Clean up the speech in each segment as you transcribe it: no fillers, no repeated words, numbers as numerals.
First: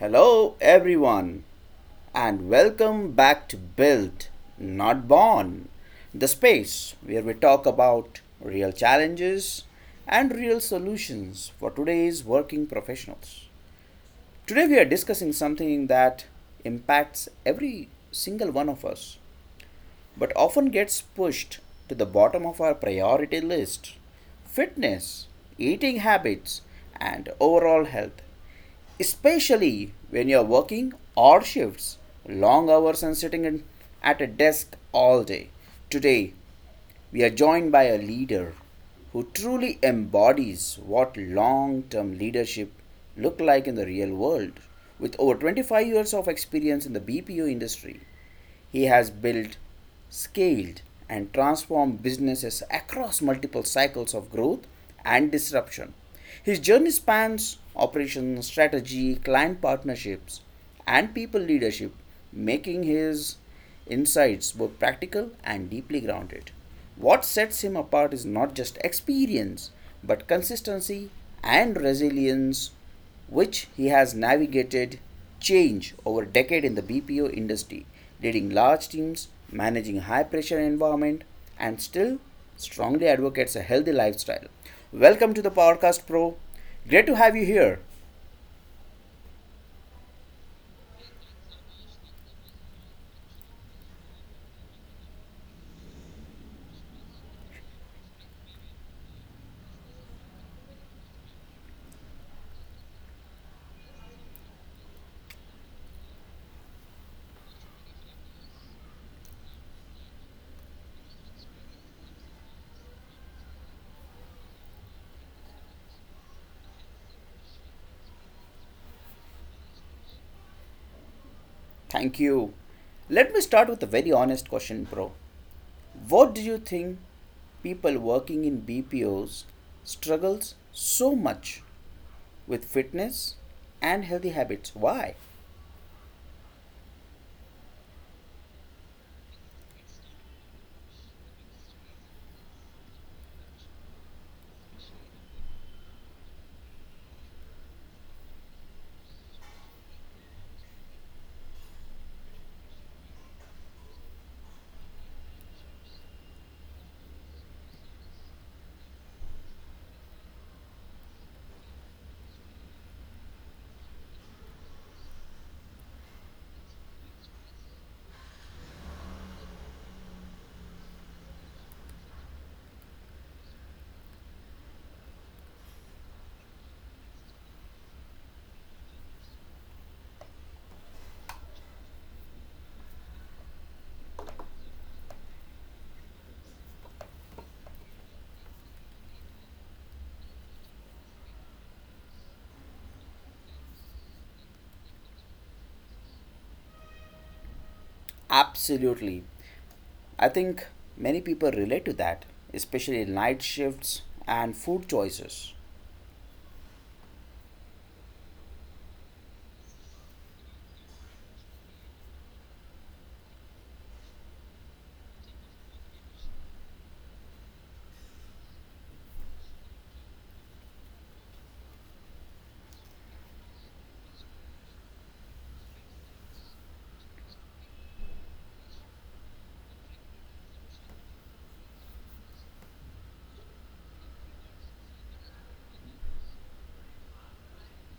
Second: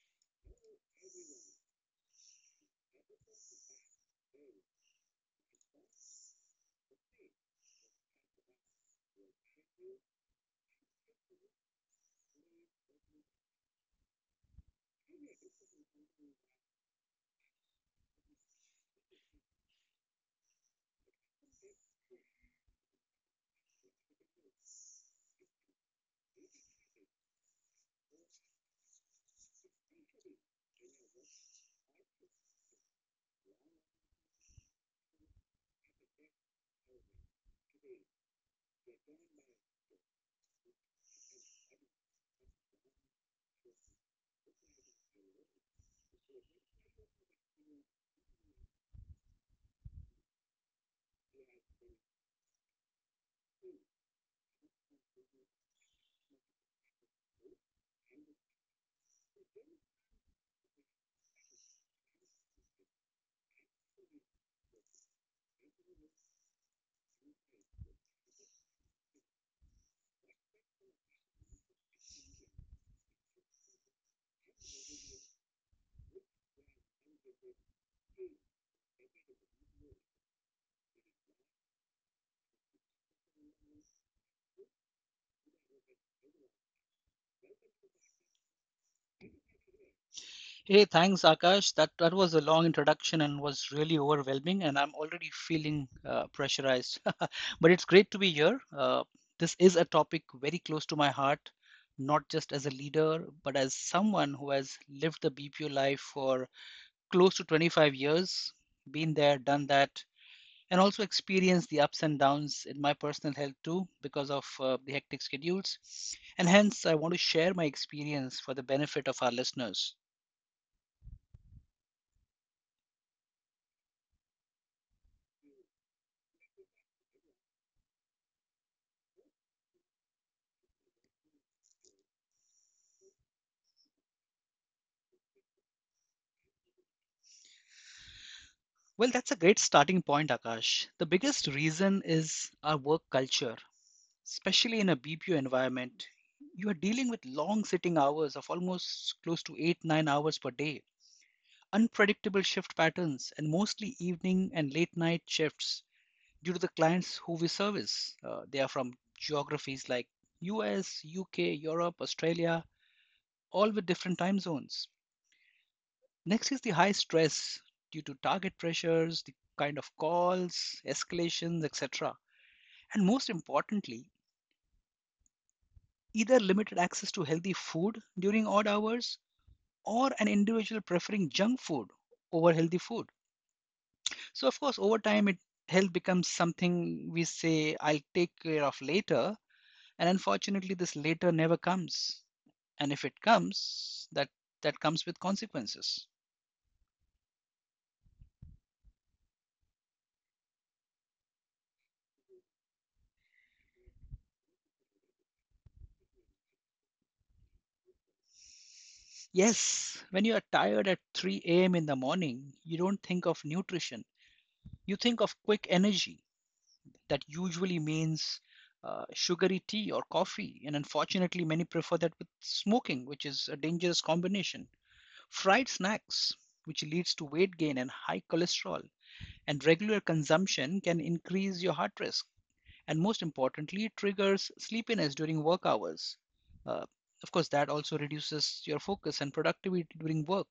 Hello, everyone, and welcome back to Built, Not Born, the space where we talk about real Today, they challenges and real solutions for today's working professionals. Today, we are discussing something that impacts every single one of us, but often gets pushed to the bottom of our priority list: fitness, eating habits, and overall health, especially when you're working odd shifts, long hours, and sitting at a desk all day. Today, we are joined are by a going leader who truly embodies what by. long term leadership look like in the real world, with over 25 years of experience in the BPO industry. He has built, scaled, and transformed businesses across multiple cycles of growth and disruption. His journey spans operations, strategy, client partnerships, and people leadership, making his insights both practical and deeply grounded. What sets him apart is not just experience, but consistency and resilience which he has navigated change over a decade in the Thank you. BPO industry, leading large teams, managing high pressure environment, and still strongly advocates a healthy lifestyle. Welcome to the podcast, Pro. Great to have you here. Hey, thanks, Akash. That was a long introduction and was really overwhelming, and I'm already feeling pressurized. But it's great to be here. This is a topic very close to my heart, not just as a leader, but as someone who has lived the BPO life for close to 25 years, been there, done that, and also experienced the ups and downs in my personal health too because of the hectic schedules. And hence, I want to share my experience for the benefit of our listeners. Thank you. Let me start with a very honest question, Pro. What do you think people working in BPOs struggles so much with fitness and healthy habits? Why? Well, that's a great starting point, Akash. The biggest reason is our work culture, especially in a BPO environment. You are dealing with long sitting hours of almost close to 8, 9 hours per day, unpredictable shift patterns, and mostly evening and late night shifts due to the clients who we service. They are from geographies like US, UK, Europe, Australia, all with different time zones. Next is the high stress due to target pressures, the kind of calls, escalations, etc. And most importantly, either limited access to healthy food during odd hours or an individual preferring junk food over healthy food. So, of course, over time, it health becomes something we say, I'll take care of later, and unfortunately this later never comes, and if it comes, that comes with consequences. Absolutely. I think many people relate to that, especially night shifts and food choices. Yes, when you are tired at 3 a.m. in the morning, you don't think of nutrition, you think of quick energy that usually means sugary tea or coffee, and unfortunately many prefer that with smoking, which is a dangerous combination. Fried snacks, which leads to weight gain and high cholesterol, and regular consumption can increase your heart risk, and most importantly, it triggers sleepiness during work hours. Uh, of course, that also reduces your focus and productivity during work.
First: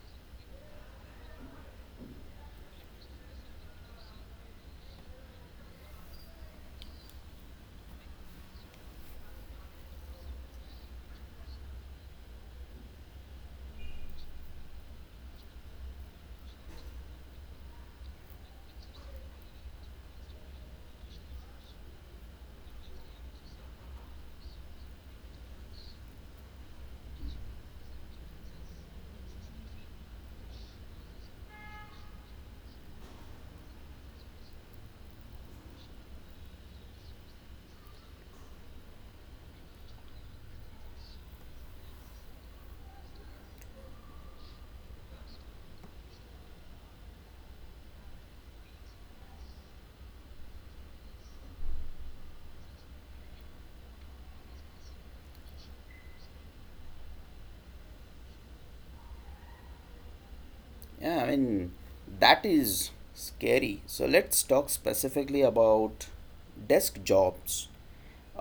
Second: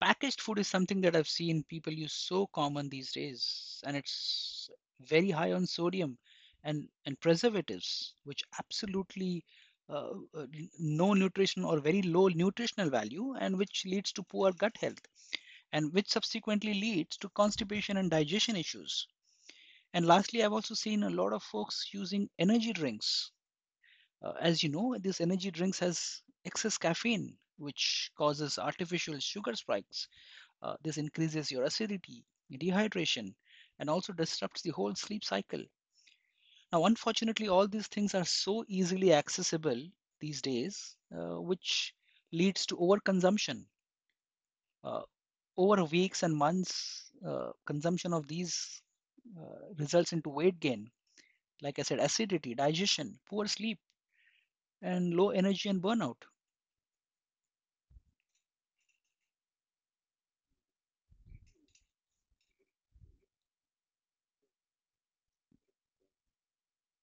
Packaged food is something that I've seen people use so common these days, and it's very high on sodium and preservatives, which absolutely uh, uh, no nutrition or very low nutritional value, and which leads to poor gut health, and which subsequently leads to constipation and digestion issues. And lastly, I've also seen a lot of folks using energy drinks. As you know, these energy drinks has excess caffeine, which causes artificial sugar spikes. This increases your acidity, dehydration, and also disrupts the whole sleep cycle. Now, unfortunately, all these things are so easily accessible these days, which leads to overconsumption. Uh, over weeks and months, consumption of these results into weight gain, like I said, acidity, digestion, poor sleep, and low energy and burnout. Yeah, I mean, that is scary. So let's talk specifically about desk jobs.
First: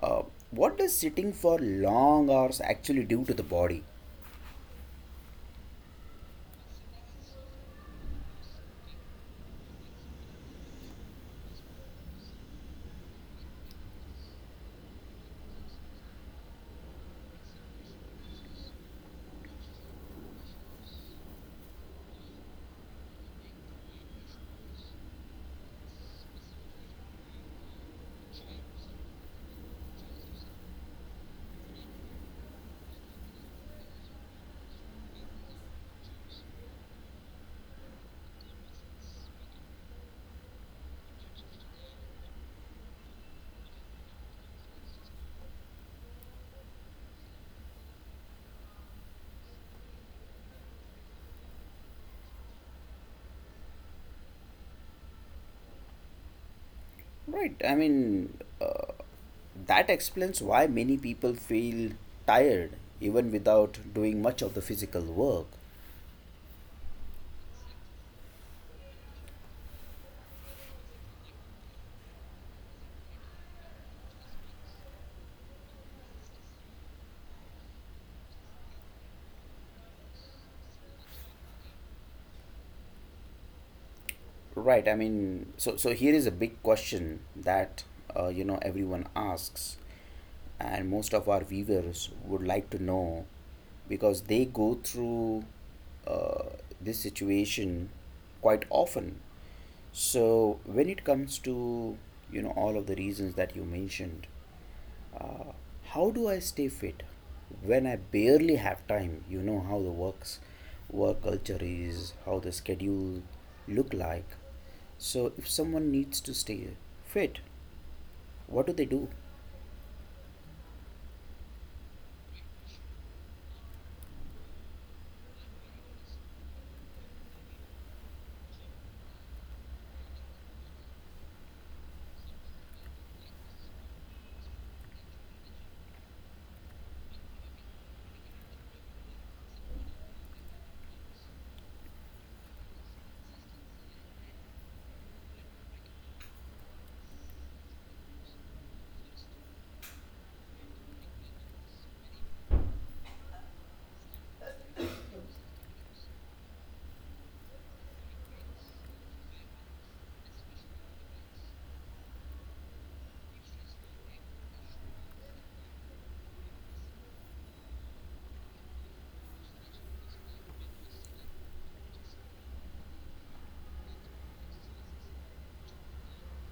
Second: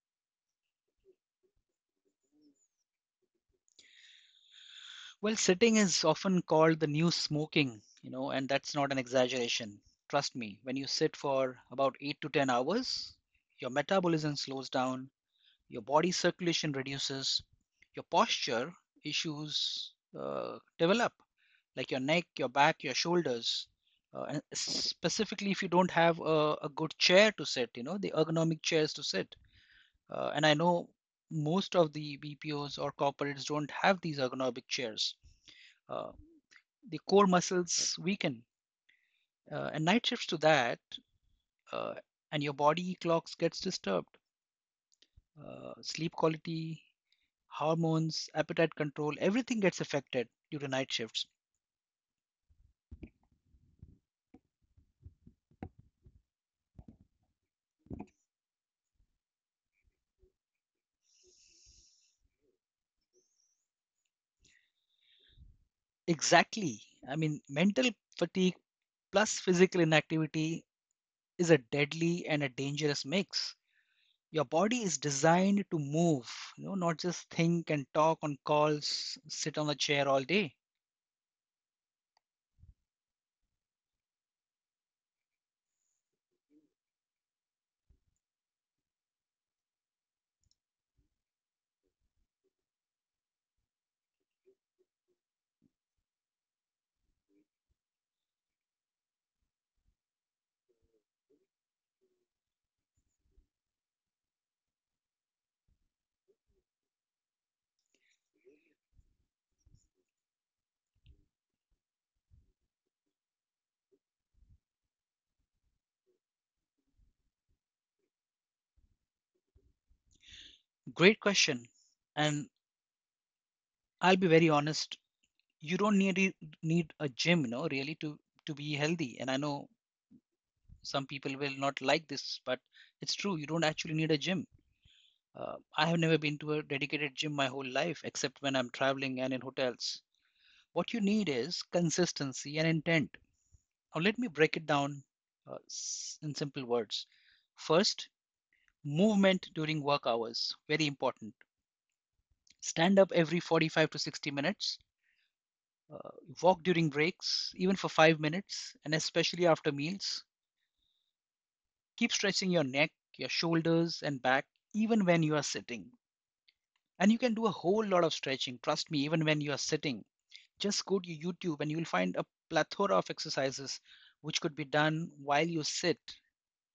Uh, what does sitting for long hours actually do to the body? Well, sitting is often called the new smoking, you know, and that's not an exaggeration. Trust me, when you sit for about 8 to 10 hours, your metabolism slows down, your body circulation reduces, your posture issues develop, like your neck, your back, your shoulders. And specifically, if you don't have a good chair to sit, you know, the ergonomic chairs to sit. And I know most of the BPOs or corporates don't have these ergonomic chairs. Uh, the core muscles weaken, and night shifts to that, uh, and your body clocks gets disturbed. Sleep quality, hormones, appetite control, everything gets affected due to night shifts. Right, I mean, uh, that explains why many people feel tired even without doing much of the physical work. Exactly. I mean, mental fatigue plus physical inactivity is a deadly and a dangerous mix. Your body is designed to move, you know, not just think and talk on calls, sit on a chair all day. Right. I mean, so here is a big question that everyone asks, and most of our viewers would like to know because they go through uh, this situation quite often. So when it comes to all of the reasons that you mentioned, how do I stay fit when I barely have time? You know how the work culture is, how the schedule look like. So if someone needs to stay fit, what do they do? Great question. And I'll be very honest, you don't need a gym, you know, really to be healthy. And I know some people will not like this, but it's true. You don't actually need a gym. I have never been to a dedicated gym my whole life, except when I'm traveling and in hotels. What you need is consistency and intent. Now, let me break it down uh, in simple words. First, movement during work hours very important. Stand up every 45 to 60 minutes, uh, walk during breaks even for 5 minutes and especially after meals. Keep stretching your neck, your shoulders and back, even when you are sitting, and you can do a whole lot of stretching, trust me, even when you are sitting. Just go to youtube and you will find a plethora of exercises which could be done while you sit,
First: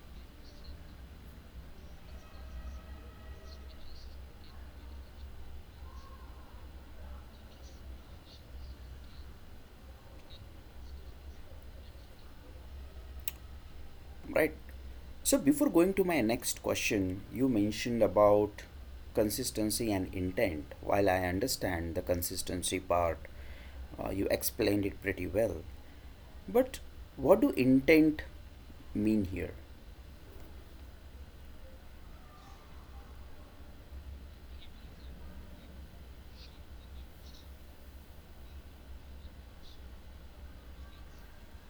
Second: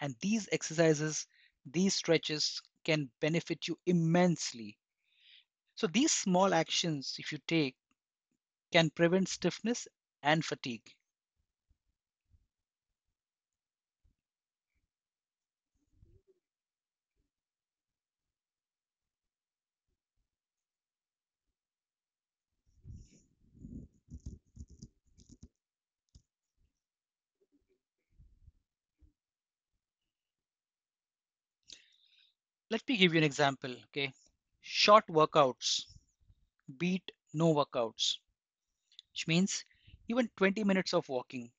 and these exercises, these stretches can benefit you immensely. So these small actions, if you take, can prevent stiffness and fatigue. Right. So before going to my next question, you mentioned about consistency and intent. While I understand the consistency part, you explained it pretty well. But what do intent mean here? Let me give you an example. Okay. Short workouts beat no workouts, which means even 20 minutes of walking,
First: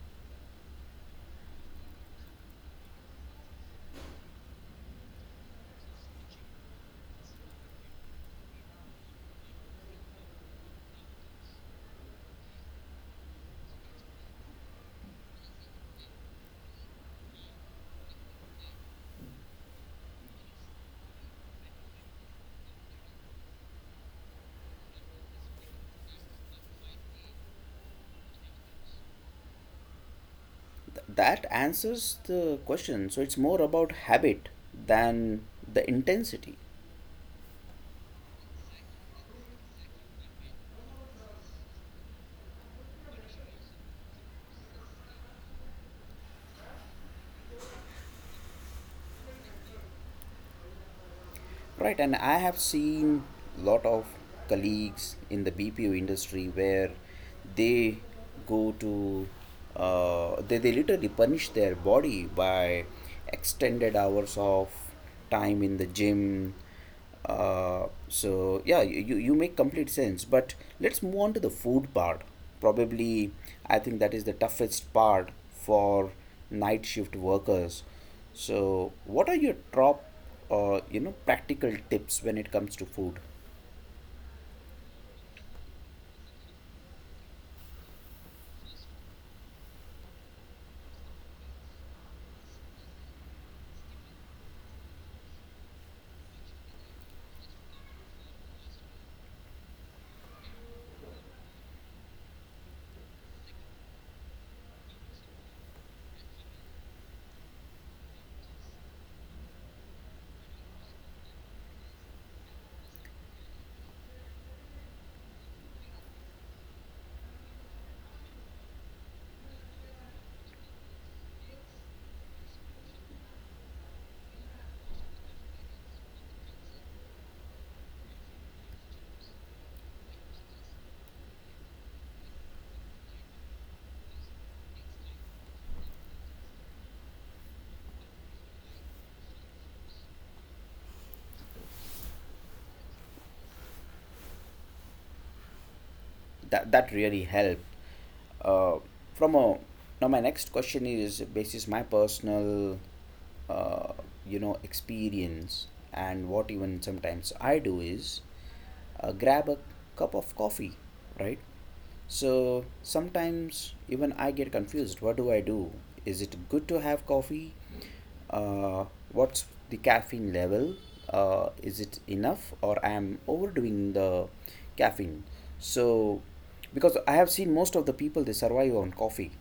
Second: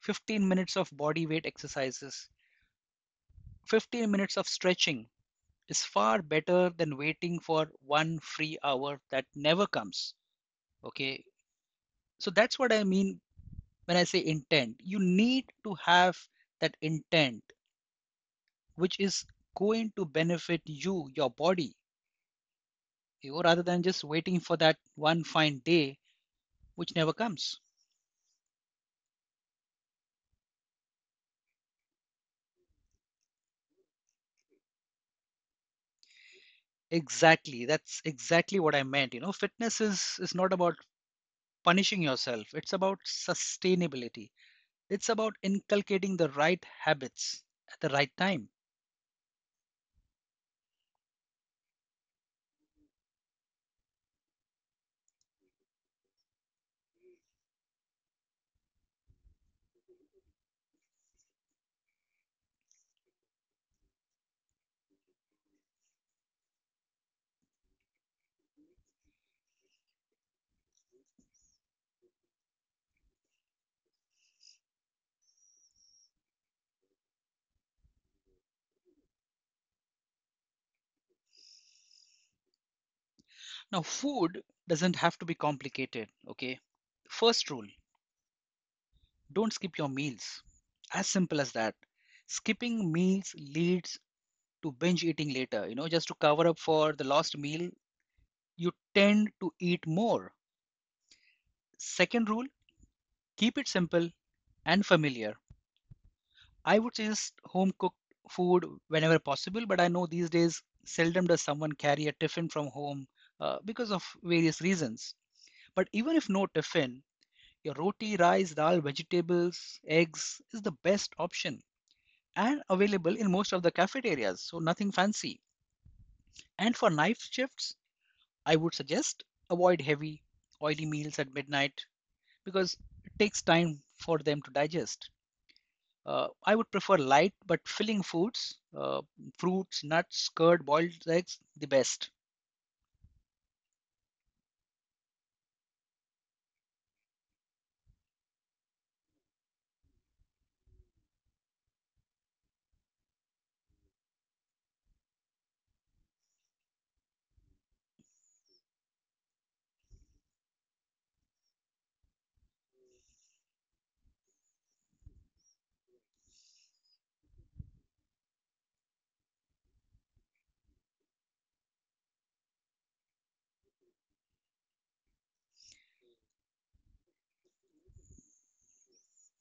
15 minutes of body weight exercises, 15 minutes of stretching is far better than waiting for one free hour that never comes. Okay. So that's what I mean when I say intent. You need to have that intent which is going to benefit you, your body, rather than just waiting for that one fine day, which never comes. That answers the question. So it's more about habit than the intensity, Exactly. That's exactly what I meant. You know, fitness is not about punishing yourself, it's about sustainability. It's about inculcating the right habits at the right time. right? And I have seen lot of colleagues in the BPO industry where they go to they literally punish their body by extended hours of time in the gym. So yeah, you make complete sense. But let's move on to the food part. Probably, I think that is the toughest part for night shift workers. So, what are your top, practical tips when it comes to food? Now, food doesn't have to be complicated, okay? First rule, don't skip your meals. As simple as that. Skipping meals leads to binge eating later, you know, just to cover up for the lost meal, you tend to eat more. Second rule, keep it simple and familiar. I would suggest home cooked food whenever possible, but I know these days seldom does someone carry a tiffin from home, because of various reasons. But even if no tiffin, your roti, rice, dal, vegetables, eggs is the best option and available in most of the cafeterias, so nothing fancy. And for night shifts, I would suggest avoid heavy, oily meals at midnight because it takes time for them to digest. I would prefer light but filling foods, fruits, nuts, curd, boiled eggs, the best. That that really helped. Uh, from a now, my next question is basis my personal uh, experience and what even sometimes I do is grab a cup of coffee, right? So sometimes even I get confused. What do I do? Is it good to have coffee? Uh, what's the caffeine level? Is it enough, or I am overdoing the caffeine? So, because I have seen most of the people they survive on coffee,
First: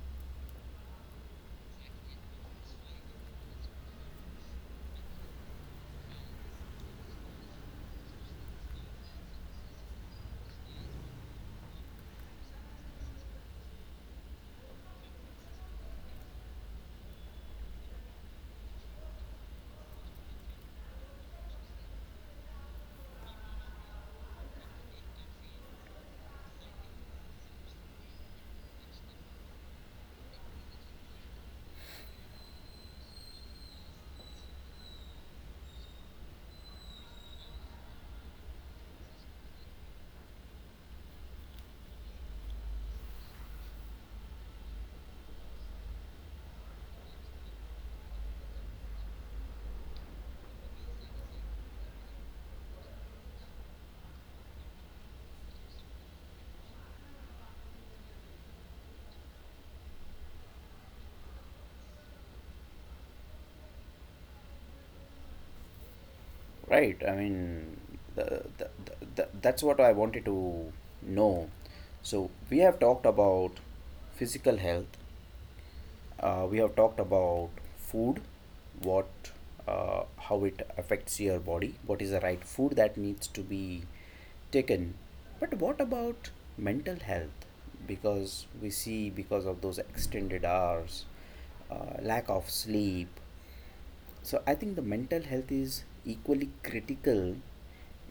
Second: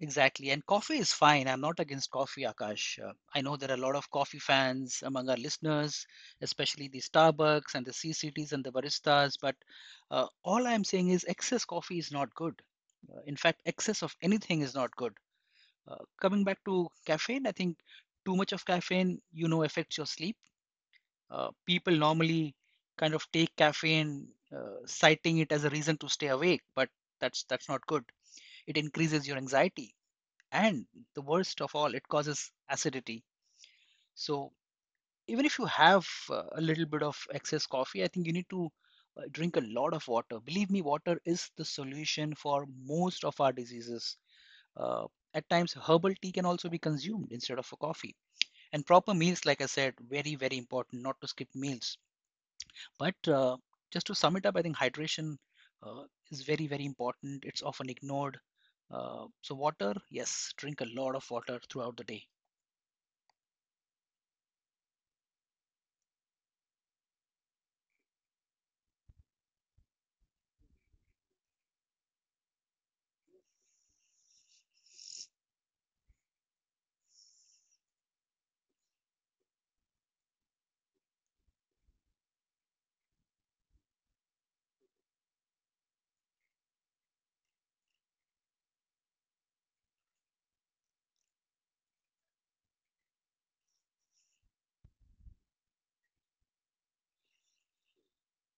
Exactly. And coffee is fine. I'm not against coffee, Akash. I know there are a lot of coffee fans among our listeners, especially the Starbucks and the C CCTs and the baristas. But all I'm saying is excess coffee is not good. In fact, excess of anything is not good. Coming back to caffeine, I think too much of caffeine, you know, affects your sleep. People normally kind of take caffeine, citing it as a reason to stay awake, but that's not good. It increases your anxiety, and the worst of all, it causes acidity. So even if you have a little bit of excess coffee, I think you need to drink a lot of water. Believe me, water is the solution for most of our diseases. Uh, at times, herbal tea can also be consumed instead of a coffee. And proper meals, like I said, very, very important not to skip meals. But just to sum it up, I think hydration uh, is very, very important. It's often ignored. So, water, yes, drink a lot of water throughout the day. right? I mean, that's what I wanted to know. So we have talked about physical health. We have talked about food, what, how it affects your body, what is the right food that needs to be taken. But what about mental health? Because we see, because of those extended hours, lack of sleep. So I think the mental health is equally critical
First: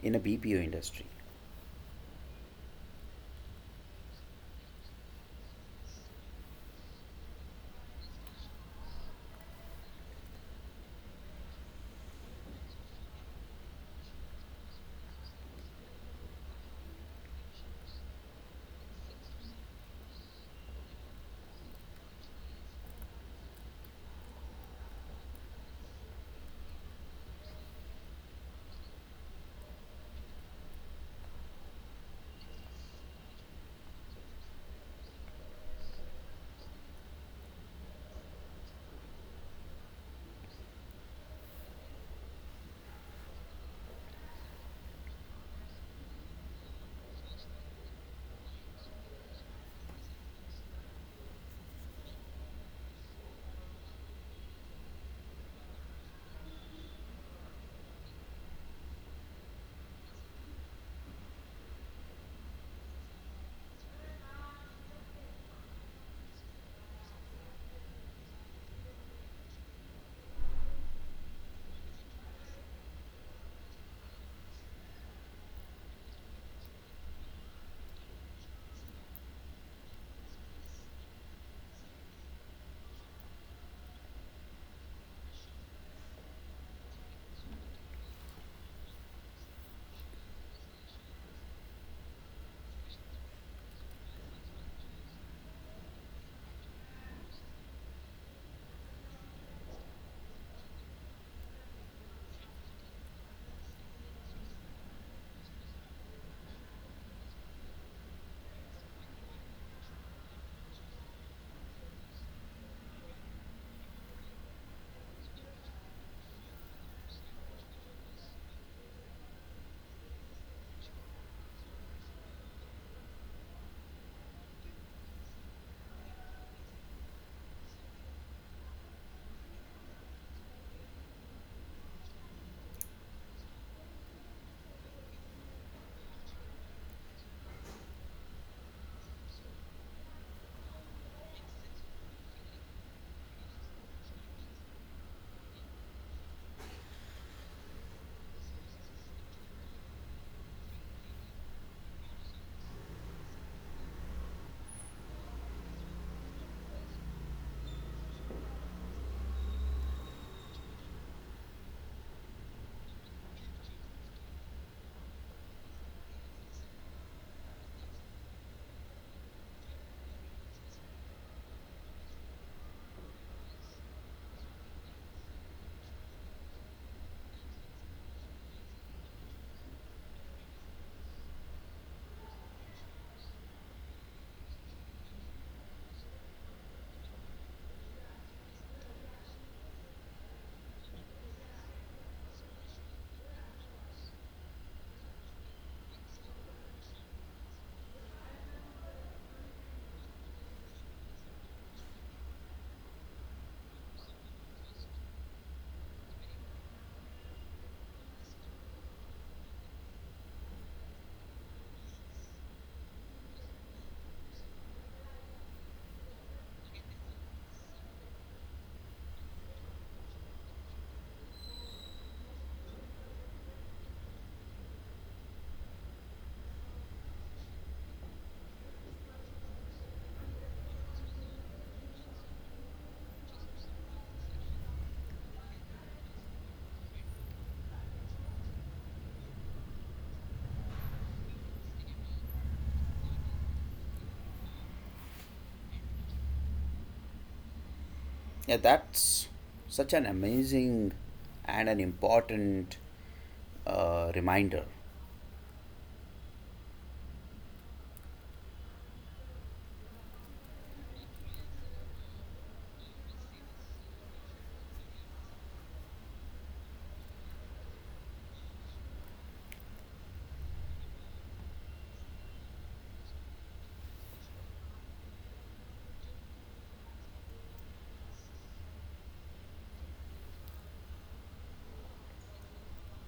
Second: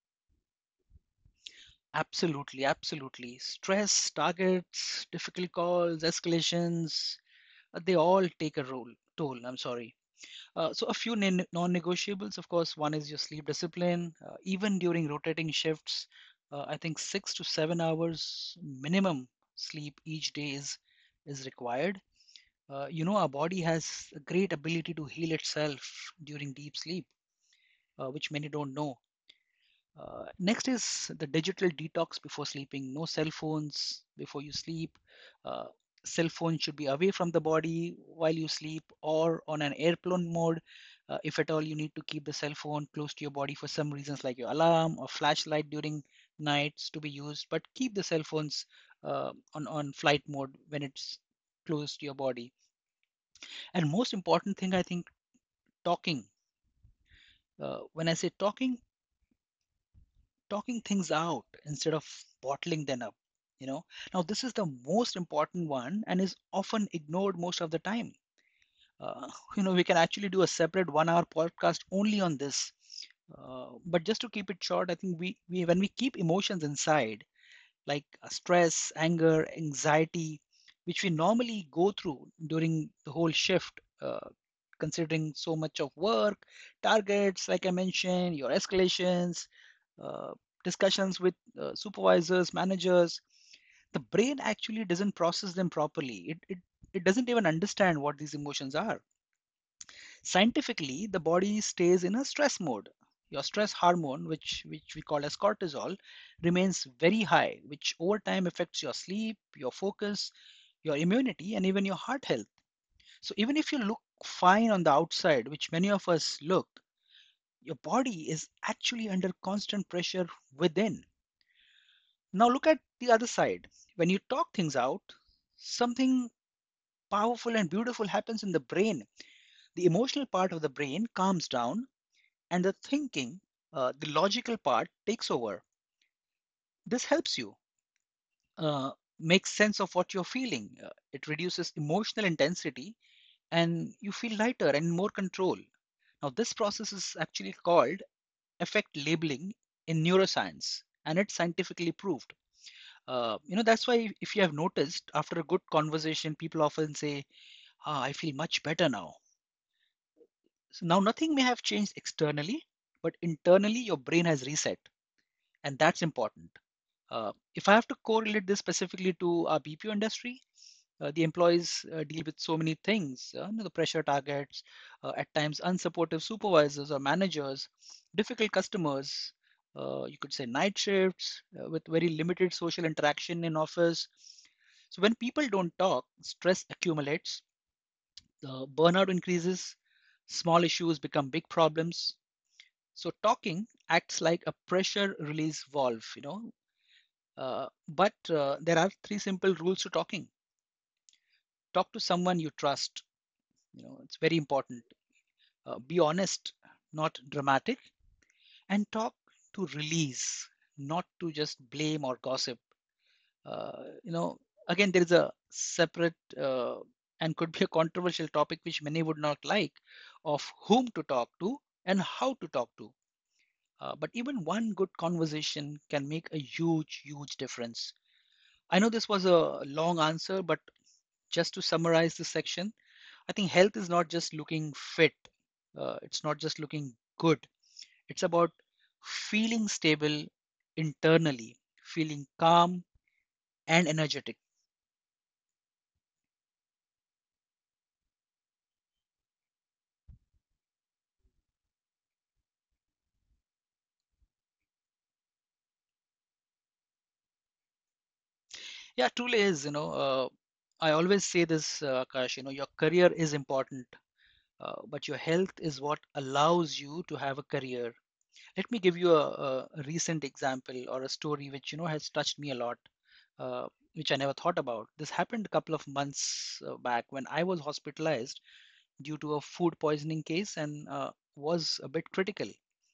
in a BPO industry. Absolutely, absolutely. Stress, targets, difficult calls, escalations, they all take a role, toll. I'm sorry. So a few non- negotiables, of course, one is your sleep discipline. Even during rotating shifts, I think 6 to 7 hours minimum sleep each day is required. You know, our body has a great ability to heal itself during deep sleep, which many don't know. Next is the digital detox before sleeping. No cell phones before you sleep. Uh, cell phone should be away from the body while you sleep or on an airplane mode. If at all you need to keep the cell phone close to your body for some reasons like your alarm or flashlight during nights to be used, but keep the cell phones on flight mode when it's close to your body. And most important thing, I think, talking. When I say talking, talking things out instead of bottling them up, you know, now this is the most important one and is often ignored most of the time. uh, you know we can actually do a separate 1 hour podcast only on this, but just to keep it short, I think we when we keep emotions inside, like stress, anger, anxiety, which we normally go through during the whole shift, considering so much of work, targets like I mentioned, your escalations, uh, discussions with supervisors, managers, the brain actually doesn't process them properly. It doesn't even understand what these emotions are. Scientifically, the body stays in a stress mode. Your stress hormone, which we call as cortisol, remains very high, which over time affects your sleep, your focus, your immunity, and even your heart health. So, even if you look fine on the outside, which many of us look, your body is actually under constant pressure within. Now look at the other side. When you talk things out, something powerful and beautiful happens in the brain. The emotional part of the brain calms down, and the thinking, the logical part, takes over. This helps you uh, make sense of what you're feeling. It reduces emotional intensity, and you feel lighter and more control. Now, this process is actually called effect labeling in neuroscience, and it's scientifically proved. That's why, if you have noticed, after a good conversation, people often say, "Ah, I feel much better now." So now nothing may have changed externally, but internally your brain has reset, and that's important. If I have to correlate this specifically to our BPO industry, the employees deal with so many things, the pressure, targets, at times unsupportive supervisors or managers, difficult customers, you could say night shifts with very limited social interaction in office. So when people don't talk, stress accumulates, the burnout increases, small issues become big problems. So talking acts like a pressure release valve, you know. But there are three simple rules to talking. Talk to someone you trust. You know, it's very important. Be honest, not dramatic, and talk to release, not to just blame or gossip. Uh, you know, again, there is a separate uh, and could be a controversial topic which many would not like, of whom to talk to and how to talk to. But even one good conversation can make a huge, huge difference. I know this was a long answer, but just to summarize this section, I think health is not just looking fit, it's not just looking good, it's about feeling stable internally, feeling calm and energetic. Yeah, that's such an amazing and an important reminder. Yeah, truly is, you know. I always say this, Akash, you know, your career is important, but your health is what allows you to have a career. Let me give you a recent example or a story which, you know, has touched me a lot, uh, which I never thought about. This happened a couple of months back, when I was hospitalized due to a food poisoning case and was a bit critical.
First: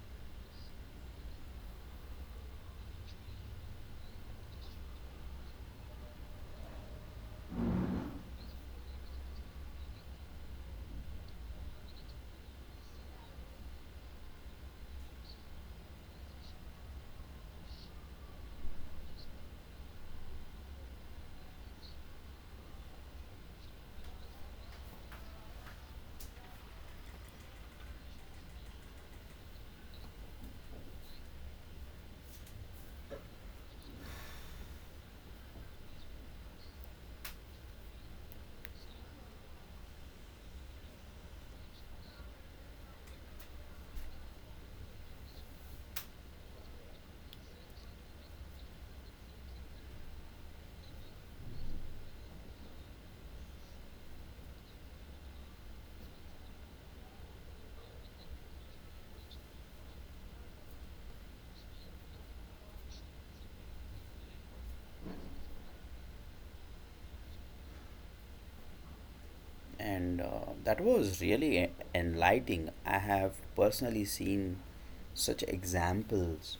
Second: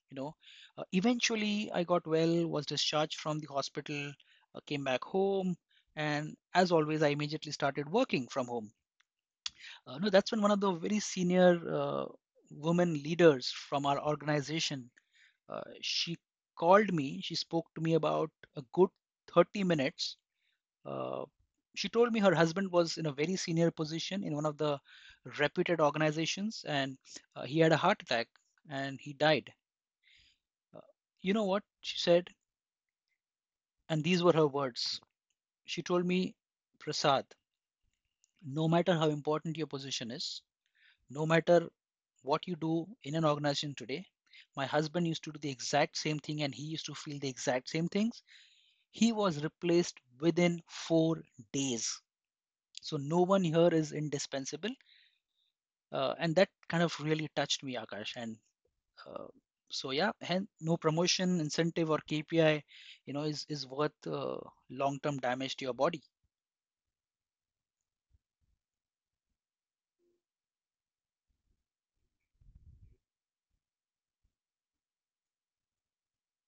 You know, eventually I got well, was discharged from the hospital, came back home, and as always, I immediately started working from home. No, that's when one of the very senior uh, women leaders from our organization, she called me, she spoke to me about a good 30 minutes. Uh, she told me her husband was in a very senior position in one of the reputed organizations, and he had a heart attack and he died. Uh, you know what she said? And these were her words. She told me, "Prasad, no matter how important your position is, no matter what you do in an organization today, my husband used to do the exact same thing and he used to feel the exact same things. He was replaced within 4 days. So no one here is indispensable." And that kind of really touched me, Akash. And uh, so yeah, hen no promotion, incentive, or KPI, you know, is worth long-term damage to your body. And that was really enlightening. I have personally seen such examples.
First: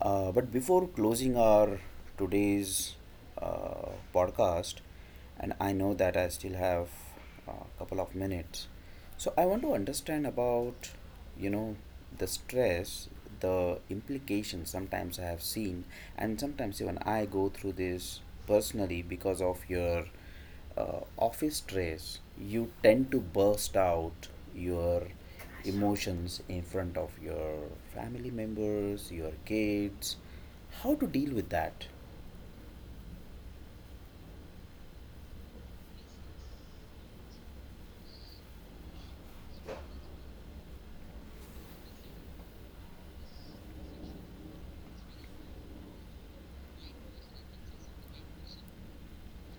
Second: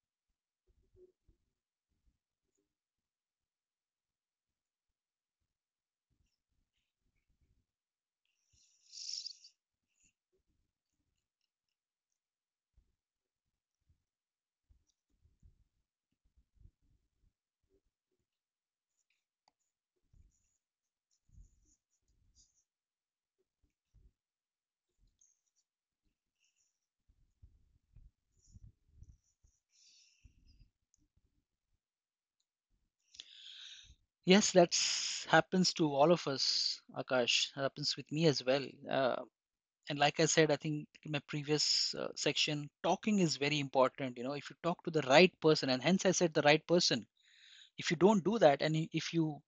But before closing our today's podcast, and I know that I still have a couple of minutes, so I want to understand about you know the stress, the implications. Sometimes I have seen, and sometimes even I go through this personally because of your office stress, you tend to burst out your emotions in front of your family members, your kids. How to deal with that? Yes, that happens to all of us, Akash. That happens with me as well. And like I said, I think in my previous section, talking is very important. You know, if you talk to the right person, and hence I said the right person. If you don't do that, and if you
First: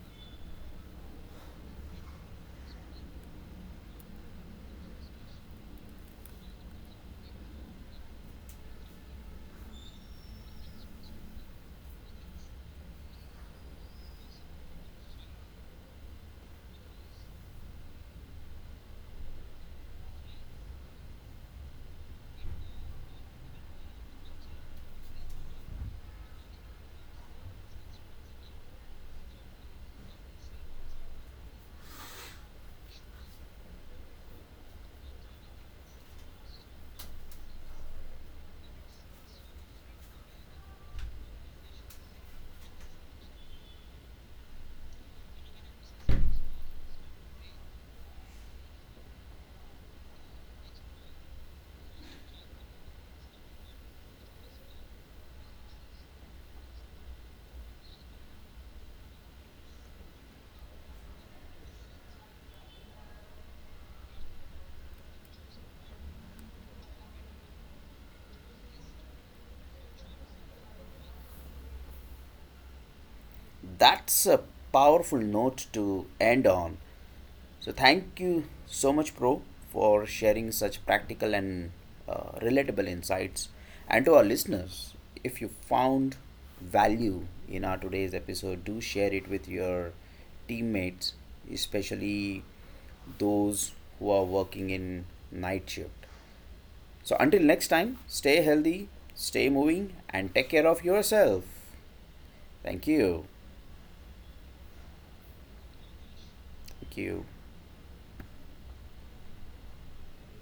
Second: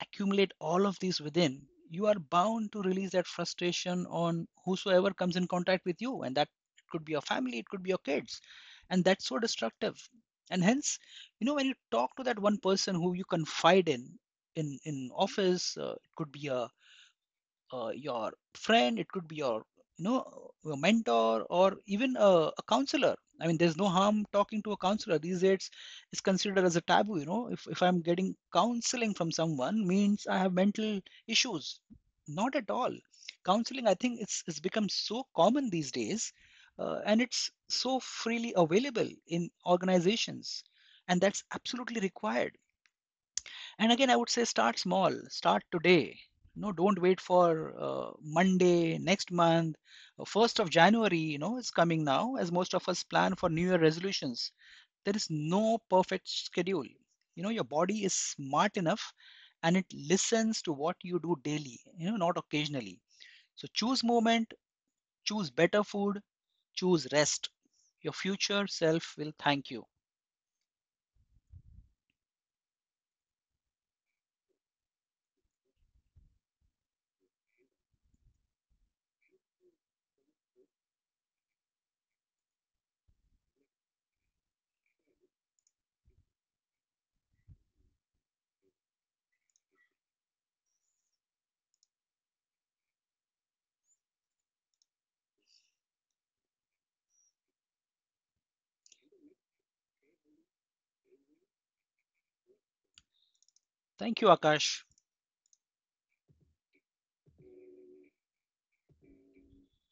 accumulate all of these within, you are bound to release that frustration on whosoever comes in contact with you. And that could be your family, it could be your kids. And that's so destructive. And hence, you know, when you talk to that one person who you confide in, in office, it could be a your friend, it could be your, you know, a mentor or even a counselor. I mean, there's no harm talking to a counselor. These days, it's considered as a taboo. You know, if I'm getting counseling from someone, means I have mental issues. Not at all. Counseling, I think it's become so common these days, and it's so freely available in organizations, and that's absolutely required. And again, I would say start small, start today. No, don't wait for Monday, next month, 1st of January. You know, it's coming now, as most of us plan for New Year resolutions. There is no perfect schedule. You know, your body is smart enough and it listens to what you do daily, you know, not occasionally. So choose movement, choose better food, choose rest. Your future self will thank you. That's a powerful note to end on. So thank you so much, Pro, for sharing such practical and relatable insights. And to our listeners, if you found value in our today's episode, do share it with your teammates, especially those who are working in night shift. So until next time, stay healthy, stay moving, and take care of yourself. Thank you. Thank you, Akash. Thank you.